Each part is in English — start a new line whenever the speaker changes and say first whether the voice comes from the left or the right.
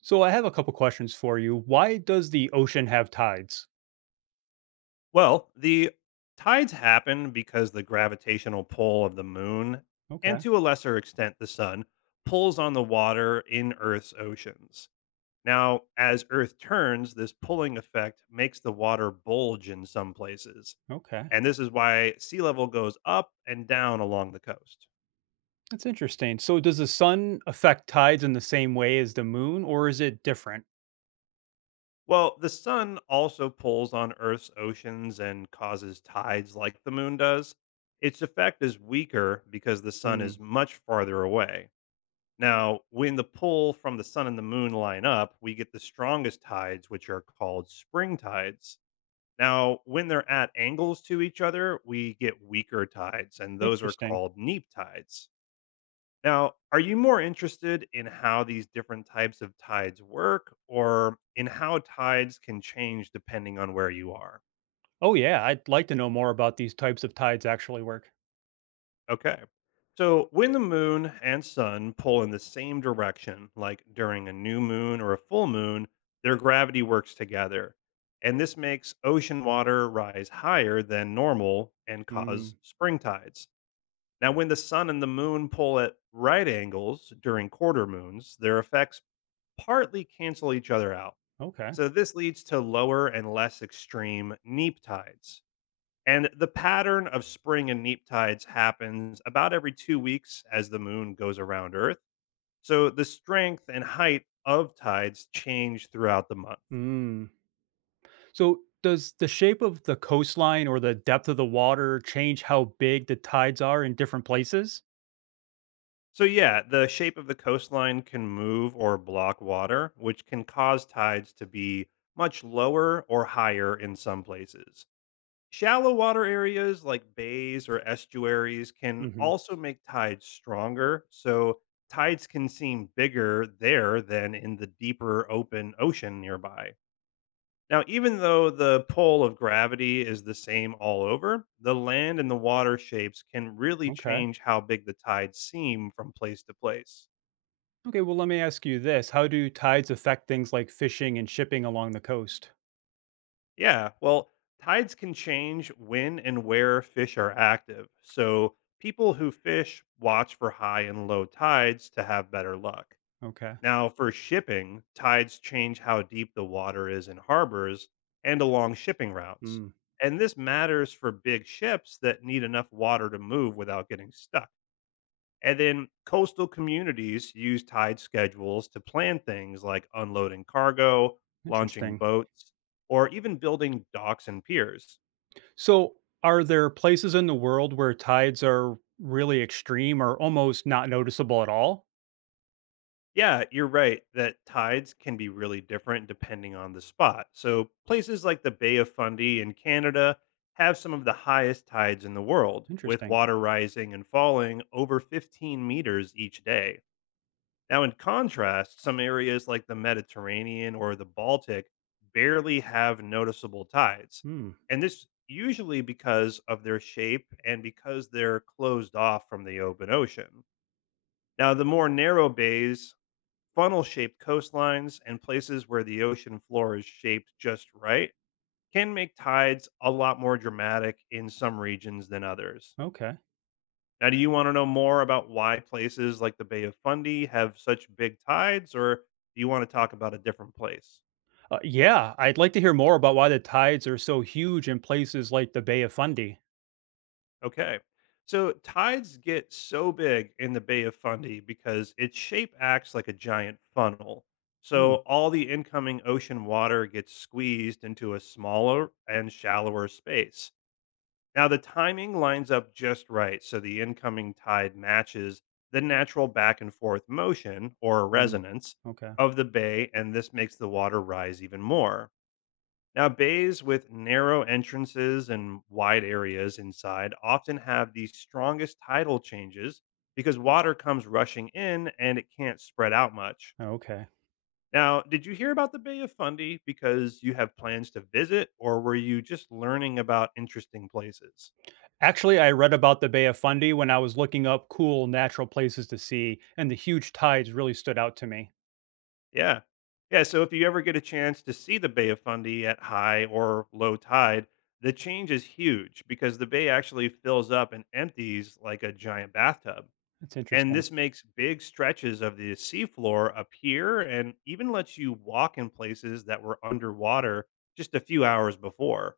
right: So I have a couple questions for you. Why does the ocean have tides?
left: Well, the tides happen because the gravitational pull of the moon, and
right: Okay,
left: to a lesser extent the sun, pulls on the water in Earth's oceans. Now, as Earth turns, this pulling effect makes the water bulge in some places.
right: okay.
left: And this is why sea level goes up and down along the coast.
right: That's interesting. So does the sun affect tides in the same way as the moon or is it different?
left: Well, the sun also pulls on Earth's oceans and causes tides like the moon does. Its effect is weaker because the sun is
right: Hmm,
left: much farther away. Now, when the pull from the sun and the moon line up, we get the strongest tides, which are called spring tides. Now, when they're at angles to each other, we get weaker tides, and those are
right: interesting.
left: called neap tides. Now, are you more interested in how these different types of tides work or in how tides can change depending on where you are?
right: Oh yeah, I'd like to know more about these types of tides actually work.
left: Okay. So when the moon and sun pull in the same direction, like during a new moon or a full moon, their gravity works together. And this makes ocean water rise higher than normal and cause
right: Hmm,
left: spring tides. Now, when the sun and the moon pull at right angles during quarter moons, their effects partly cancel each other out.
right: okay.
left: So, this leads to lower and less extreme neap tides. And the pattern of spring and neap tides happens about every 2 weeks as the moon goes around Earth. So the strength and height of tides change throughout the month.
right: Hmm. So does the shape of the coastline or the depth of the water change how big the tides are in different places?
left: So, yeah, the shape of the coastline can move or block water, which can cause tides to be much lower or higher in some places. Shallow water areas like bays or estuaries can
right: Mhm.
left: also make tides stronger, so tides can seem bigger there than in the deeper open ocean nearby. Now, even though the pull of gravity is the same all over, the land and the water shapes can really
right: Okay.
left: change how big the tides seem from place to place.
right: Okay, well, let me ask you this. How do tides affect things like fishing and shipping along the coast?
left: Yeah, well, tides can change when and where fish are active. So, people who fish watch for high and low tides to have better luck.
right: Okay.
left: Now, for shipping, tides change how deep the water is in harbors and along shipping routes.
right: Mm,
left: And this matters for big ships that need enough water to move without getting stuck. And then coastal communities use tide schedules to plan things like unloading cargo, launching
right: interesting.
left: boats, or even building docks and piers.
right: So, are there places in the world where tides are really extreme or almost not noticeable at all?
left: Yeah, you're right that tides can be really different depending on the spot. So, places like the Bay of Fundy in Canada have some of the highest tides in the world, with
right: Interesting.
left: water rising and falling over 15 meters each day. Now, in contrast, some areas like the Mediterranean or the Baltic barely have noticeable tides.
right: Hmm.
left: And this usually because of their shape and because they're closed off from the open ocean. Now, the more narrow bays, funnel shaped coastlines, and places where the ocean floor is shaped just right can make tides a lot more dramatic in some regions than others.
right: Okay.
left: Now, do you want to know more about why places like the Bay of Fundy have such big tides, or do you want to talk about a different place?
right: Yeah, I'd like to hear more about why the tides are so huge in places like the Bay of Fundy.
left: Okay. So, tides get so big in the Bay of Fundy because its shape acts like a giant funnel.
right: Hmm.
left: So, all the incoming ocean water gets squeezed into a smaller and shallower space. Now, the timing lines up just right so the incoming tide matches the natural back and forth motion or
right: Mm.
left: resonance
right: Okay.
left: of the bay, and this makes the water rise even more. Now, bays with narrow entrances and wide areas inside often have the strongest tidal changes because water comes rushing in and it can't spread out much.
right: Okay.
left: Now, did you hear about the Bay of Fundy because you have plans to visit, or were you just learning about interesting places?
right: Actually, I read about the Bay of Fundy when I was looking up cool natural places to see, and the huge tides really stood out to me.
left: Yeah. Yeah. So if you ever get a chance to see the Bay of Fundy at high or low tide, the change is huge because the bay actually fills up and empties like a giant bathtub.
right: That's
left: And
right: interesting.
left: this makes big stretches of the seafloor appear and even lets you walk in places that were underwater just a few hours before.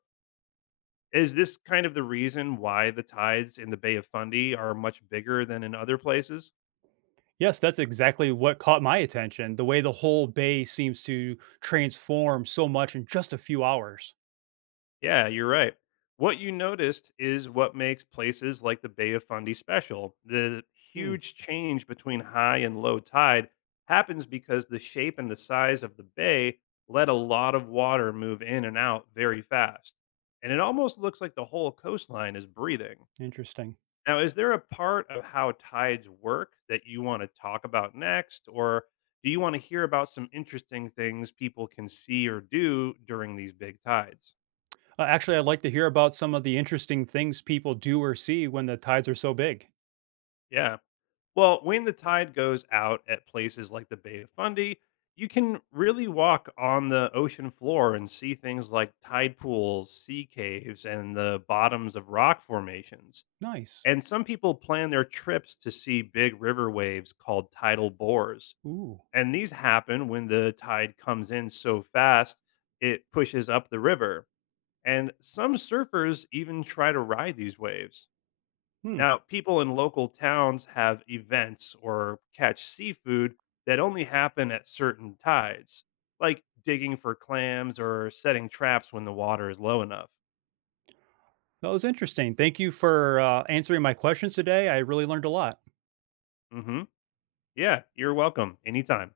left: Is this kind of the reason why the tides in the Bay of Fundy are much bigger than in other places?
right: Yes, that's exactly what caught my attention, the way the whole bay seems to transform so much in just a few hours.
left: Yeah, you're right. What you noticed is what makes places like the Bay of Fundy special. The
right: Hmm,
left: huge change between high and low tide happens because the shape and the size of the bay let a lot of water move in and out very fast. And it almost looks like the whole coastline is breathing.
right: interesting.
left: Now, is there a part of how tides work that you want to talk about next? Or do you want to hear about some interesting things people can see or do during these big tides?
right: Actually, I'd like to hear about some of the interesting things people do or see when the tides are so big.
left: Yeah. Well, when the tide goes out at places like the Bay of Fundy, you can really walk on the ocean floor and see things like tide pools, sea caves, and the bottoms of rock formations.
right: Nice.
left: And some people plan their trips to see big river waves called tidal bores.
right: Ooh.
left: And these happen when the tide comes in so fast it pushes up the river. And some surfers even try to ride these waves.
right: Hmm.
left: Now, people in local towns have events or catch seafood that only happen at certain tides, like digging for clams or setting traps when the water is low enough.
right: That was interesting. Thank you for answering my questions today. I really learned a lot.
left: Mhm. Yeah, you're welcome anytime.